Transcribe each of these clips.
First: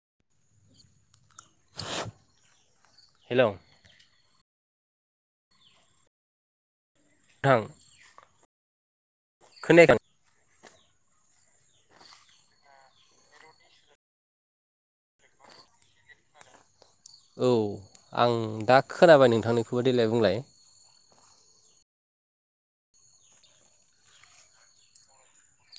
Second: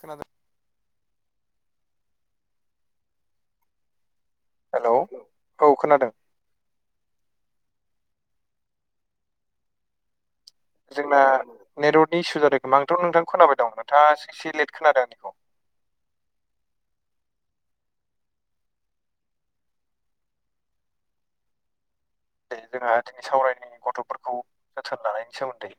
खोनादों hello hello औ खोनादों नोंथां खोनायाखै जोंना नेटवर्कनि इसु जादों खोमा आंथ' नोंथां खोनाबाय दं नोंथाङा एसे लेट खोनादों आंनिखौ औ आं दा खोनाबाय नोंथांनिखौबो देलाय बुंलाय दे जोंहा दिनै सावरायनि गथ'फोरखौ जोथोन लानायनि सोमोन्दै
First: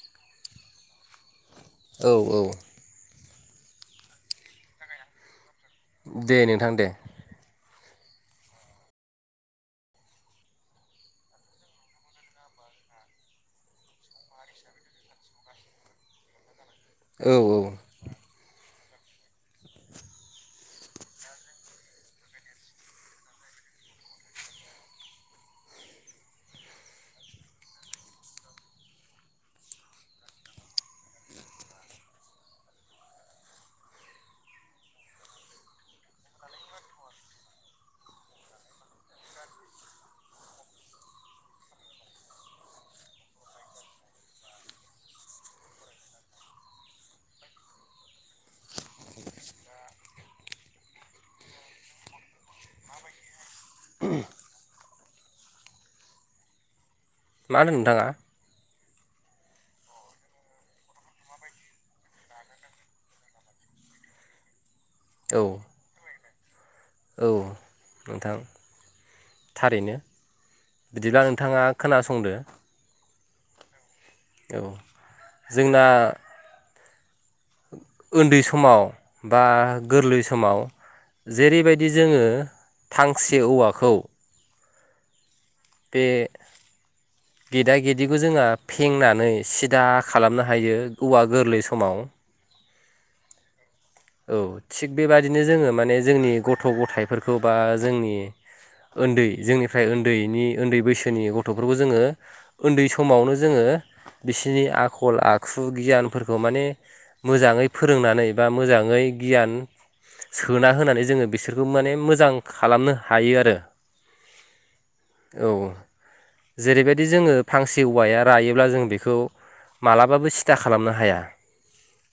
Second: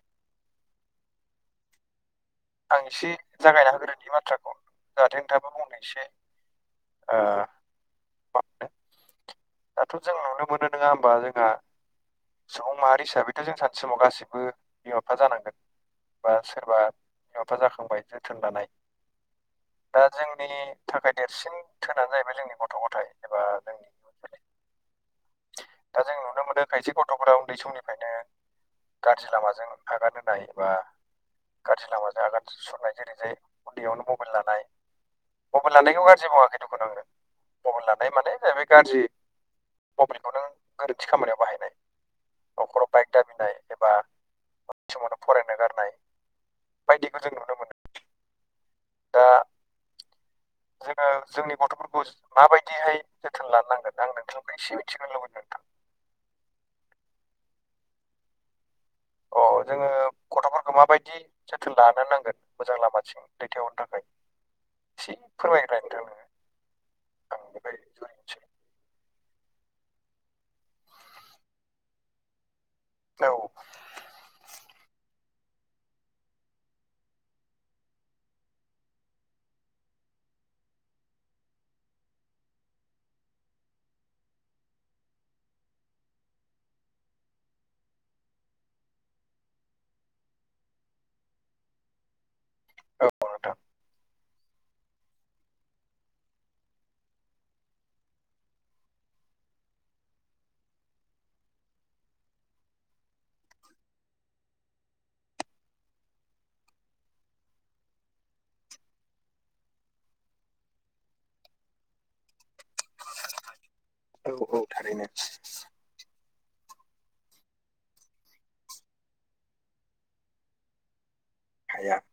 औ औ आं इसे जागायना होग्रोनि बाथ्राखौ जाहाथे नोंथाङाबो बुं दे नोंथां दे ओ [unintelligible] दाथ' जों नुनो मोनो नोङा ओमबा जोंहा सुबुं माहारि हिसाबैथ' जों सानसे समाव गासैबो बिमा बिफा जानांगोन बा सोरबा औ बिमा औ बिफा जाखांबाय जोथोन लानाय दा जोंनि थाखाय देरसिन धोनानो जाहैबाय जोंनि गथ' गथाइ एबा जोंनि दा जों नुनो मोननो खायसे गथ'फोरा उन्दै समनिफ्रायनो गाज्रि लामाजों आगान होनाय बा गाज्रि लामाजों आगान सुरनाय जेरै जाय उन्दैयावनो मबाइल लानाय। मबाइल लानायखौ गाज्रि बुङाखै दखुन आङो मबाइल लानाय माने जाहैबाय गाज्रि मबेलिखौ नों गोरोन्थि खामानियाव बाहायनाय। नखराव बाइक दाबिनाय एबा उन्दै समावनो फरायनो गारनाय। बायदिखौ जों नुनो मोनो दा जोङो जोंनि गथ'फोरखौ माबायदिहाय जोथोन लानांगोन आं नोंथांनिफ्राय एसे मिथिगोन लुबैदों नोंथां। मा होनदों नोंथाङा? अ जोङो गथ' फोरखौ माबायदि जोथोन लानो नांगोन मोजां लामाथिं दैथायहरनो थाखाय एसे औ फोरमायलाय नोंथां नोङो औ नोंथां थारैनो बिदिब्ला नोंथाङा खोनासंदो। औ औ जोंना ओन्दै समाव बा गोरलै समाव जेरैबायदि जोङो फांसे औवाखौ बेे [inaudible] गेदा गेदिखौ जोंहा फेंनानै सिदा खालामनो हायो औवा गोरलै समाव औ नोंथां औ थिग बेबादिनो जोङो माने जोंनि गथ' गथाइफोरखौ बा जोंनि उन्दै जोंनिफ्राय उन्दैनि उन्दै बैसोनि गथ'फोरखौ जोङो उन्दै समावनो जोङो बिसोरनि आखल आखु गियानफोरखौ माने मोजाङै फोरोंनानै बा मोजाङै गियान सोना होनानै जोङो बिसोरखौ माने मोजां खालामनो हायो आरो। औ औ थारैनो औ जेरैबायदि जोङो फांसे औवाया रायोब्ला जों बेखौ मालाबाबो सिदा खालामनो हाया। हाया [unintelligible]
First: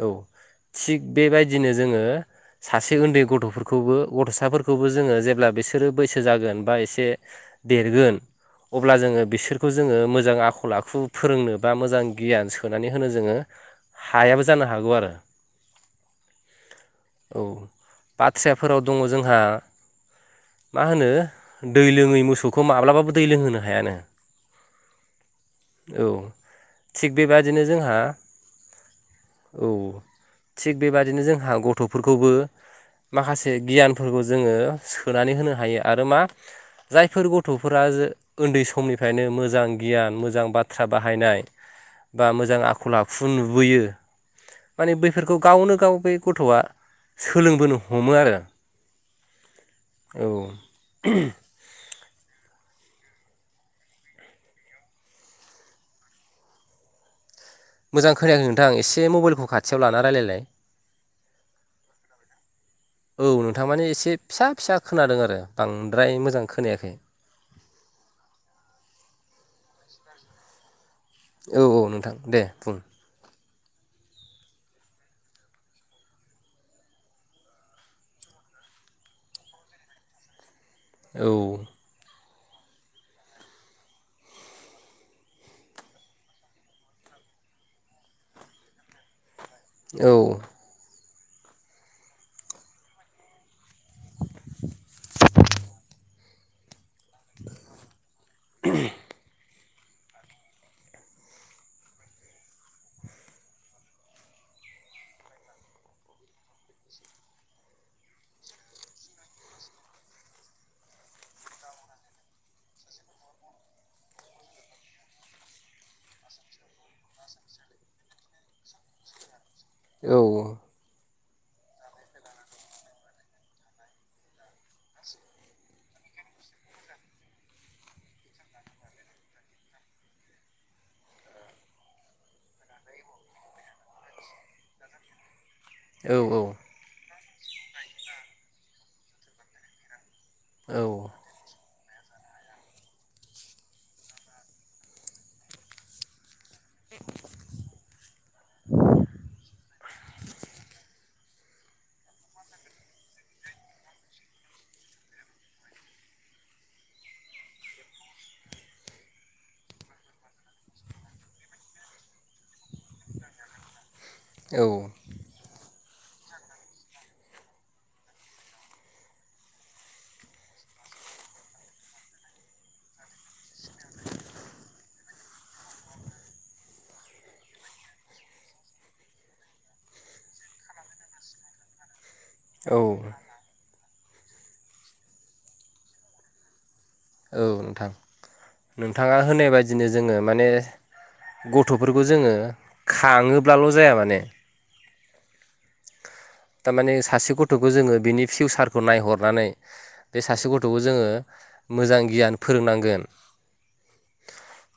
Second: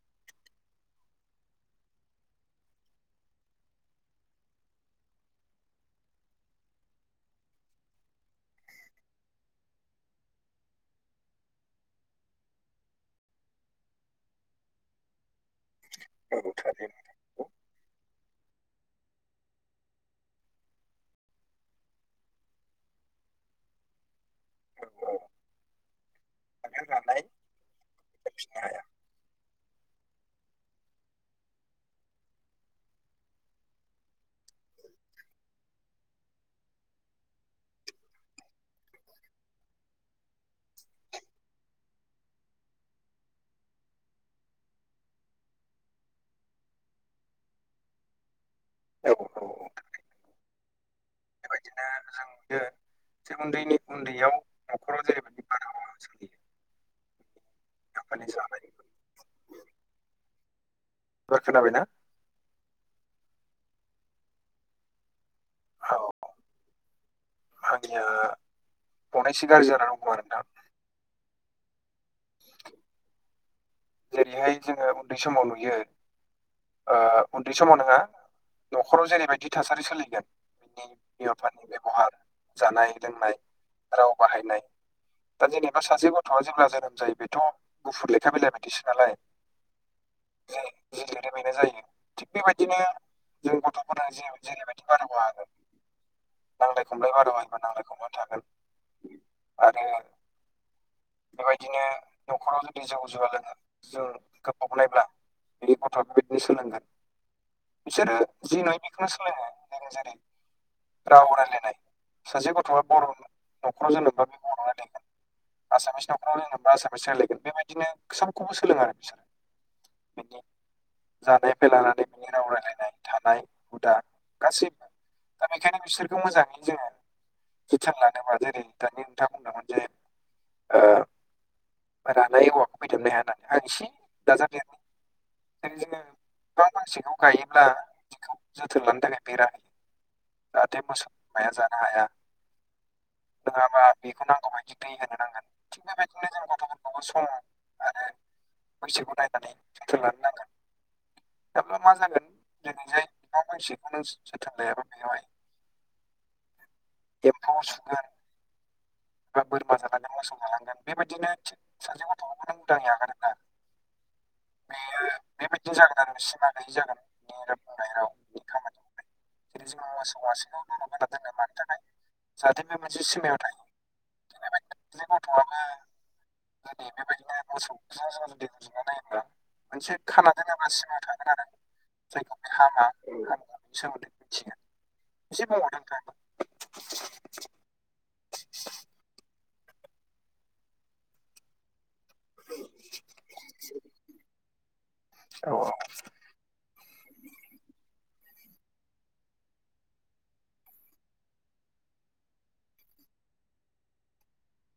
औ थिग बेबायदिनो जोङो सासे उन्दै गथ'फोरखौबो गथ'साफोरखौबो जोङो जेब्ला बिसोरो बैसो जागोन बा एसे देरगोन अब्ला जोङो बिसोरखौ जोङो मोजां आखल आखु फोरोंनो बा मोजां गियान सोनानै होनो जोङो हायाबो जानो हागौ आरो। औ थारैनो औ बाथ्राफोराव दङ जोंहा। मा होनो दै लोङै मोसौखौ माब्लाबाबो दै लोंहोनो हायानो। औ आरो थिग राननाय बेबादिनो जोंहा फिसिनो हाया औ थिग बेबादिनो जोंहा गथ'फोरखौबो माखासे गियानफोरखौ जोङो सोनानै होनो हायो आरो मा जायफोर गथ'फोरा जो ओन्दै समनिफ्रायनो मोजां गियान मोजां बाथ्रा बाहायनाय बा मोजां आखल आखु नुबोयो माने बैफोरखौ गावनो गाव बे गथ'आ सोलोंबोनो हमो आरो औ औ औ बेबायदिनो जों नुयो [unintelligible] उन्दैनि उन्दैयाव न'खराव जेरैबायदि बारहावा सोलियो मोजां आफानि खोनायाखै जानाय नोंथां एसे मबाइलखौ खाथियाव लाना रायलायलाय एबार खोनाबाय ना औ नोंथां माने एसे फिसा फिसा खोनादों आरो औ बांद्राय मोजां खोनायाखै [unintelligible] औ औ नोंथां दे बुं जेरैहाय जोङो उन्दै समाव नुयो ओ उन्दै समाव नङा न'खराव जेरैबायदि थासारि सोलिगोन बिनि औ बिमा बिफानि बेब'हार जानाय लोंनाय राव बाहायनाय दा जेनेबा सासे गथ'आ जेब्ला जोनोम जायो बेथ' गुफुर लेखा बिलाइ बायदिसो नालाय औ जों [unintelligible] बेनाय जायो थिग बेबायदिनो जों गथ'फोरा जे जेरैबायदि बारगाव हागोन नांलाय खमलाय [unintelligible] खमलाय थागोन आरो बेबायदिनो न'खराव जुदि जौ जुवा लोङो जों गोबाव नायब्ला बिनि गथ'आबो बिदिनो सोलोंगोन बिसोरो जि नुय बेखौनो सोलोङो जेरै राव रनायलायनाय सासे गथ'आ बर' न'खराव [unintelligible] बे बर' रायलायगोन आसामिस नखराव [unintelligible] आसामिस रायलायगोन बेबायदिनो खौबो सोलोङो आरो औ बिसोरो बिनि जानायनिफ्राय लानानै बिनि राव रायलायनाय थानाय हुदा गासैबो दा बेनिखायनो बिसोरखौ मोजाङै जोङो जोथोन लानोबा जेरै दानि नोंथाङा बुंदोंमोन जे ओ रानाय औवाखौ फेदोबनो हाया नालाय आं एसे औ [unintelligible] [unintelligible] सिखौ गायोब्ला बेखौ जोथोन लानो थाखाय बेरा होयो जाहाथे औ मोसौ माया जानो हाया नङाबा बेखौ नांगौबायायदि दै होनो नांगोन थिग बेबायदिनो जों गथ'फोरखौबो सम आरो बैसोखौ नायनानै जोथोन लानो नांगोन थाब्ला मा जागोन दिनैहाय ना मानसिखौनो जोथोन लायाबा बेयावहाय एफौ सुगोन बा बोरमा जालांगोन मोसौ जालांगोन बेबायदिनो सासे गथ'बो नों उदाङै आगारोबा औ बेबायदि जागोन आरो सिमा गैयि जागोन रायनाय राव खामानि [unintelligible] जाहाथे बे मोनसे सिमायाव थायो बेबायदिनो गथ'आबो दै बेबायदिनो मोसौ जों जुदि रुजुना नायोबा मोनसे खाना दोनाब्ला सिमा थागोन आरो जायखौ बे औ हामा सोमोन्दै मिथिगोन एसे बुंहरदो नोंथाङाबो औ नोंथां नोंथाङा होनाय बायदिनो जोङो माने गथ'फोरखौ जोङो खाङोब्लाल' जाया माने औ थारमाने सासे गथ'खौ जोङो बिनि फिउसारखौ नायहरनानै बे सासे गथ'खौ जोङो मोजां गियान फोरोंनांगोन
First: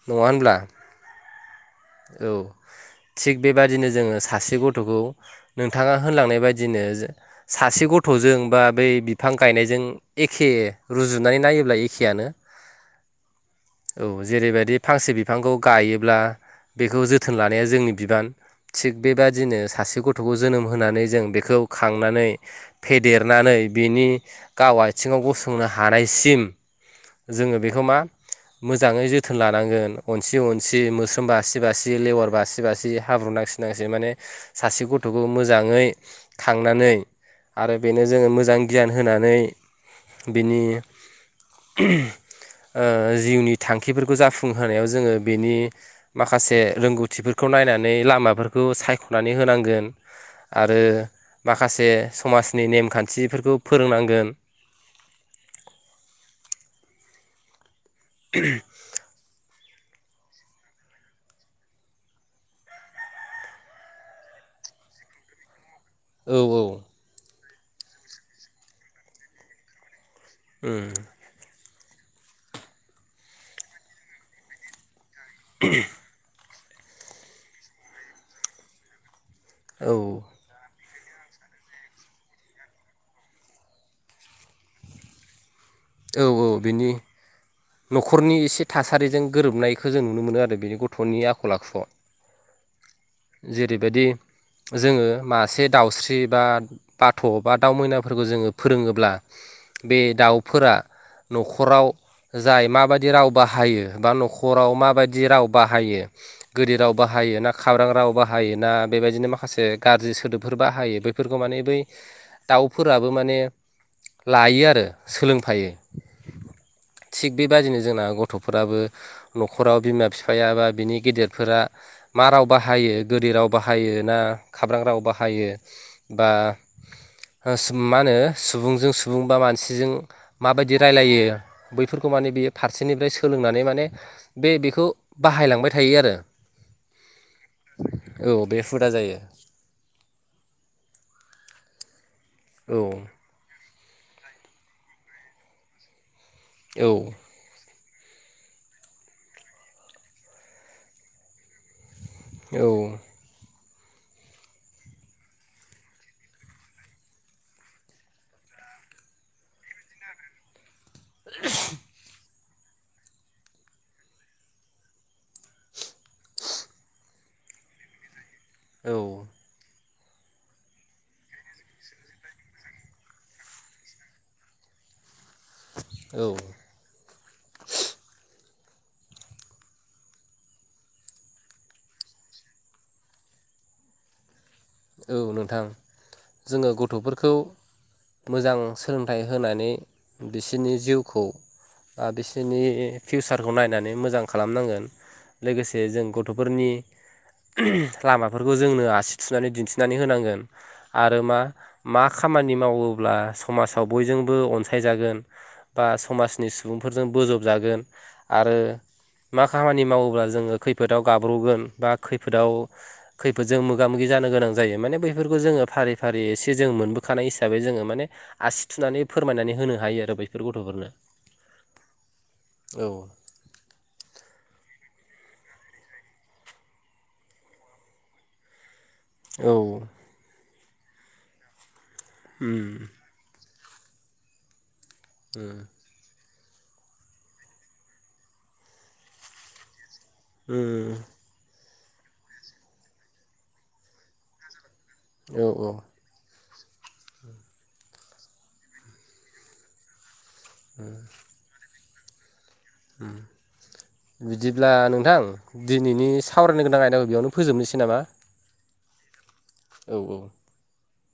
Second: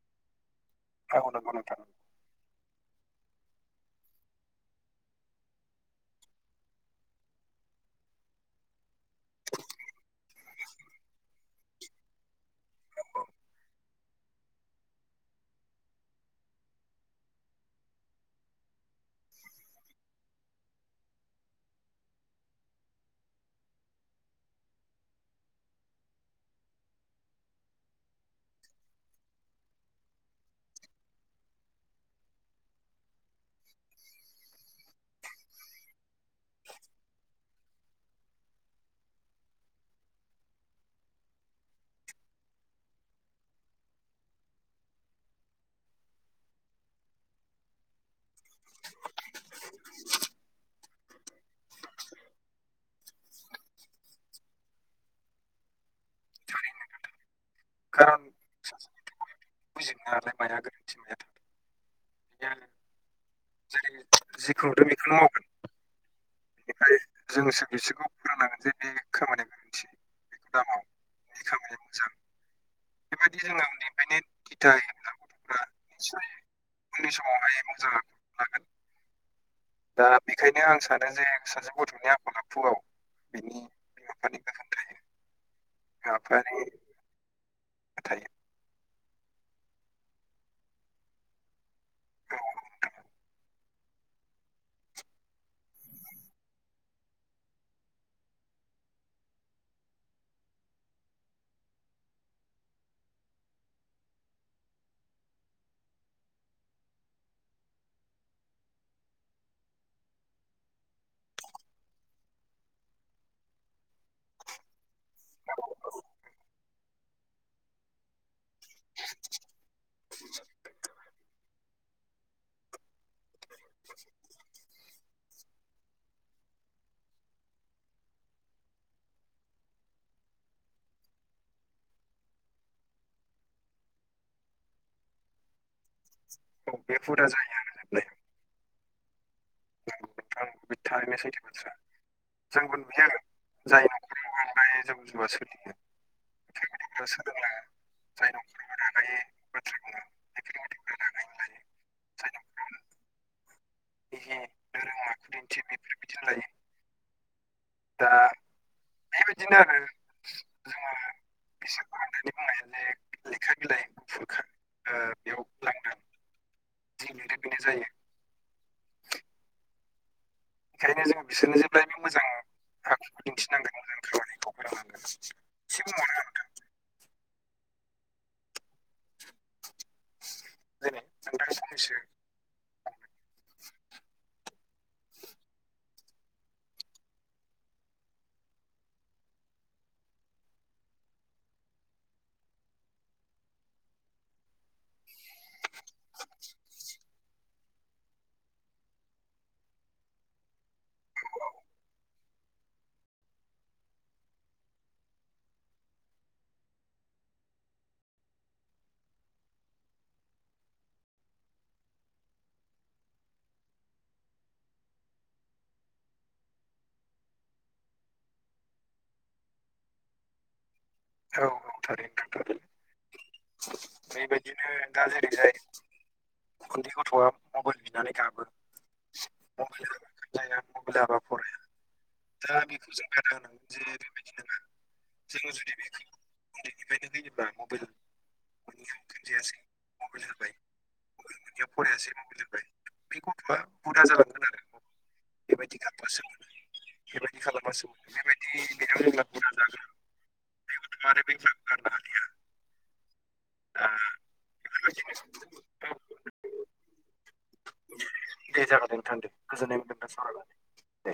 नङा होनब्ला औ नंगौ नोंथां औ थिग बेबादिनो जोंङो सासे गथ'खौ नोंथांङा होनलांनाय बायदिनो सासे गथ'जों बा बै बिफां गायनायजों एखे रुजुनानै नायोब्ला एखेयानो औ जेरैबायदि फांसे बिफांखौ गायोब्ला बेखौ जोथोन लानाया जोंनि बिबान थिग बेबादिनो सासे गथ'खौ जोनोम होनानै जों बेखौ खांनानै फेदेरनानै बिनि गाव आथिङाव गसंनो हानायसिम जोंङो बेखौ मा मोजाङै जोथोन लानांगोन अनसि अनसि मोस्रोमबा बासि बासि लेवार बासि बासि हाब्रु नांसिनांसिै माने सासे गथ'खौ मोजांङै खांनानै आरो बेनो जोंङो मोजां गियान होनानै बिनि जिउनि थांखिफोरखौ जाफुंहोनायाव जोंङो बेनि माखासे रोंगौथिफोरखौ नायनानै लामाफोरखौ सायख'नानै होनांगोन आरो माखासे समाजनि नेमखान्थिफोरखौ फोरोंनांगोन [unintelligible] [inaudible] बिनाय नालाय माया गोन्थि माया थार जों जि खुंदों बेखौनो मावगोन औ औ बेनिफ्राय जोंसो बिसोरखौ फोरोंनांगोन जे बे खामानि गोरोन्थि बेखौ दामाव खामानिया मोजां बेबायदि जोंनानिफ्रायनो [unintelligible] [unintelligible] [inaudible] उननि समावहाय मोजां लागोन औ दा बि बेखायनो आं सानो जे सासे गथ'नि आखल आखुआव बिनि बिमा बिफानि गोाहोन थायो। बिमा औ औ बिफानि बिनि थायो न'खरनि एसे थासारि थारिजों गोरोबनायखौ जों नुनो मोनो आरो बेनि गथ'नि आखल आखुआव जेरैबायदि जोंङो मासे दाउस्रि बा बाथ' बा दाउ मैनाफोरखौ जोङो फोरोङोब्ला बे दाउ फोर न'खराव जाय माबायदि राव बाहायो बा न'खराव माबायदि राव बाहायो गोददि राव बाहायो ना खाब्रां राव बाहायो ना बेबायदिनो माखासे गाज्रि सोदोबफोर बाहायो बे बेफोरखौ माने बै दाउफोराबो माने लायो आरो सोलोंफायो थिग बेबादिनो जोंना गथ' फोराबो न'खराव बिमा बिफाया बा बिनि गेदेरफोरा मा राव बाहायो गोदै राव बाहायो ना खाब्रां राव बाहायो बा मा होनो सुबुंजों सुबुं बा मानसिजों माबायदि रायलायो बैफोरखौ माने बियो फारसेनिफ्राय सोलोंनानै माने बे बेखौ बाहायलांबाय थायो आरो औ बे हुदा जायो आरो औ बे हुदा जायो। आं थारैनो सैथो मस्रा जोंबो औ नुजाखोन जाय नखरावाय जौ जौ सोलियो औ बेबाय सो [unintelligible] [unintelligible] औ धोरोम आखुदिन्थि बेफोरबायदिनो लायो दा बेबायदिनो आरो जोंङो बिसोर फरायनायनि बुंनाय लेखा बिलाइ गुफुरखा बेयाव लांदों। जनो बेनो जायो। औ ओंखायनो जो बिसोरनो जेब्लायबो मोजां आखुखौ दिन्थिनांगोन मोजां खामानिखौ फोरनांगोन सबो मन औ उथो [unintelligible] जों दा साननैसो औ नोंथां जोङो गथ'फोरखौ मोजां सोलोंथाइ होनानै बिसोरनि जिउखौ आ बिसोरनि फिउसारखौ नायनानै मोजां खालामनांगोन लोगोसे जों गथ'फोरनि लामाफोरखौ जोंनो आसि थुनानै दिनथि नानै होनांगोन आरो मा मा खामानि मावोब्ला समाजाव बयजोंबो अनसायजागोन बा समाजनि सुबुंफोरजों बोजबजागोन आरो मा खामानि मावोब्ला जोङो खैफोदाव गाब्र'गोन बा खैफोदाव खैफोदजों मोगा मोगि जानो गोनां जायो माने बैफोरखौ जोङो फारि फारि एसे जों मोनबोखानाय हिसाबै जोङो माने आसि थुनानै फोरमायनानै होनो हायो आरो बेफोर गथ'फोरनो औ औ थारैनो औ थारैनो बेबायदिनो दा जेरैजाय उन्दै गथ'आ मबाइल बिनानै गाबो औ मबाइल खोनाया मबाइल फराया दा बेखौ ज बादा होनांगोन जे बेबायदि नङा जों जुदि बे उनदैनिफ्रायनो जेनेबा मबाइल मबाइल [unintelligible] ओम याव फरायासै मबाइल बे गथ'आ हुदा जालांगोन आरो औ बेबायदि औ खालाम बेबायदि खालामबासो बेबायदि बेाव जोंब्लाबो नांजागोन मे बेलि [unintelligible] बिदिब्ला नोंथां बेबायदिनो दिनैनि सावरायनो गोनां आयदाखौ बेयावनो फोजोबनोसै नामा दे जागोने नोंथां दे गोजोननाय मोनदों औ नोंथां औ सावरायनानै दे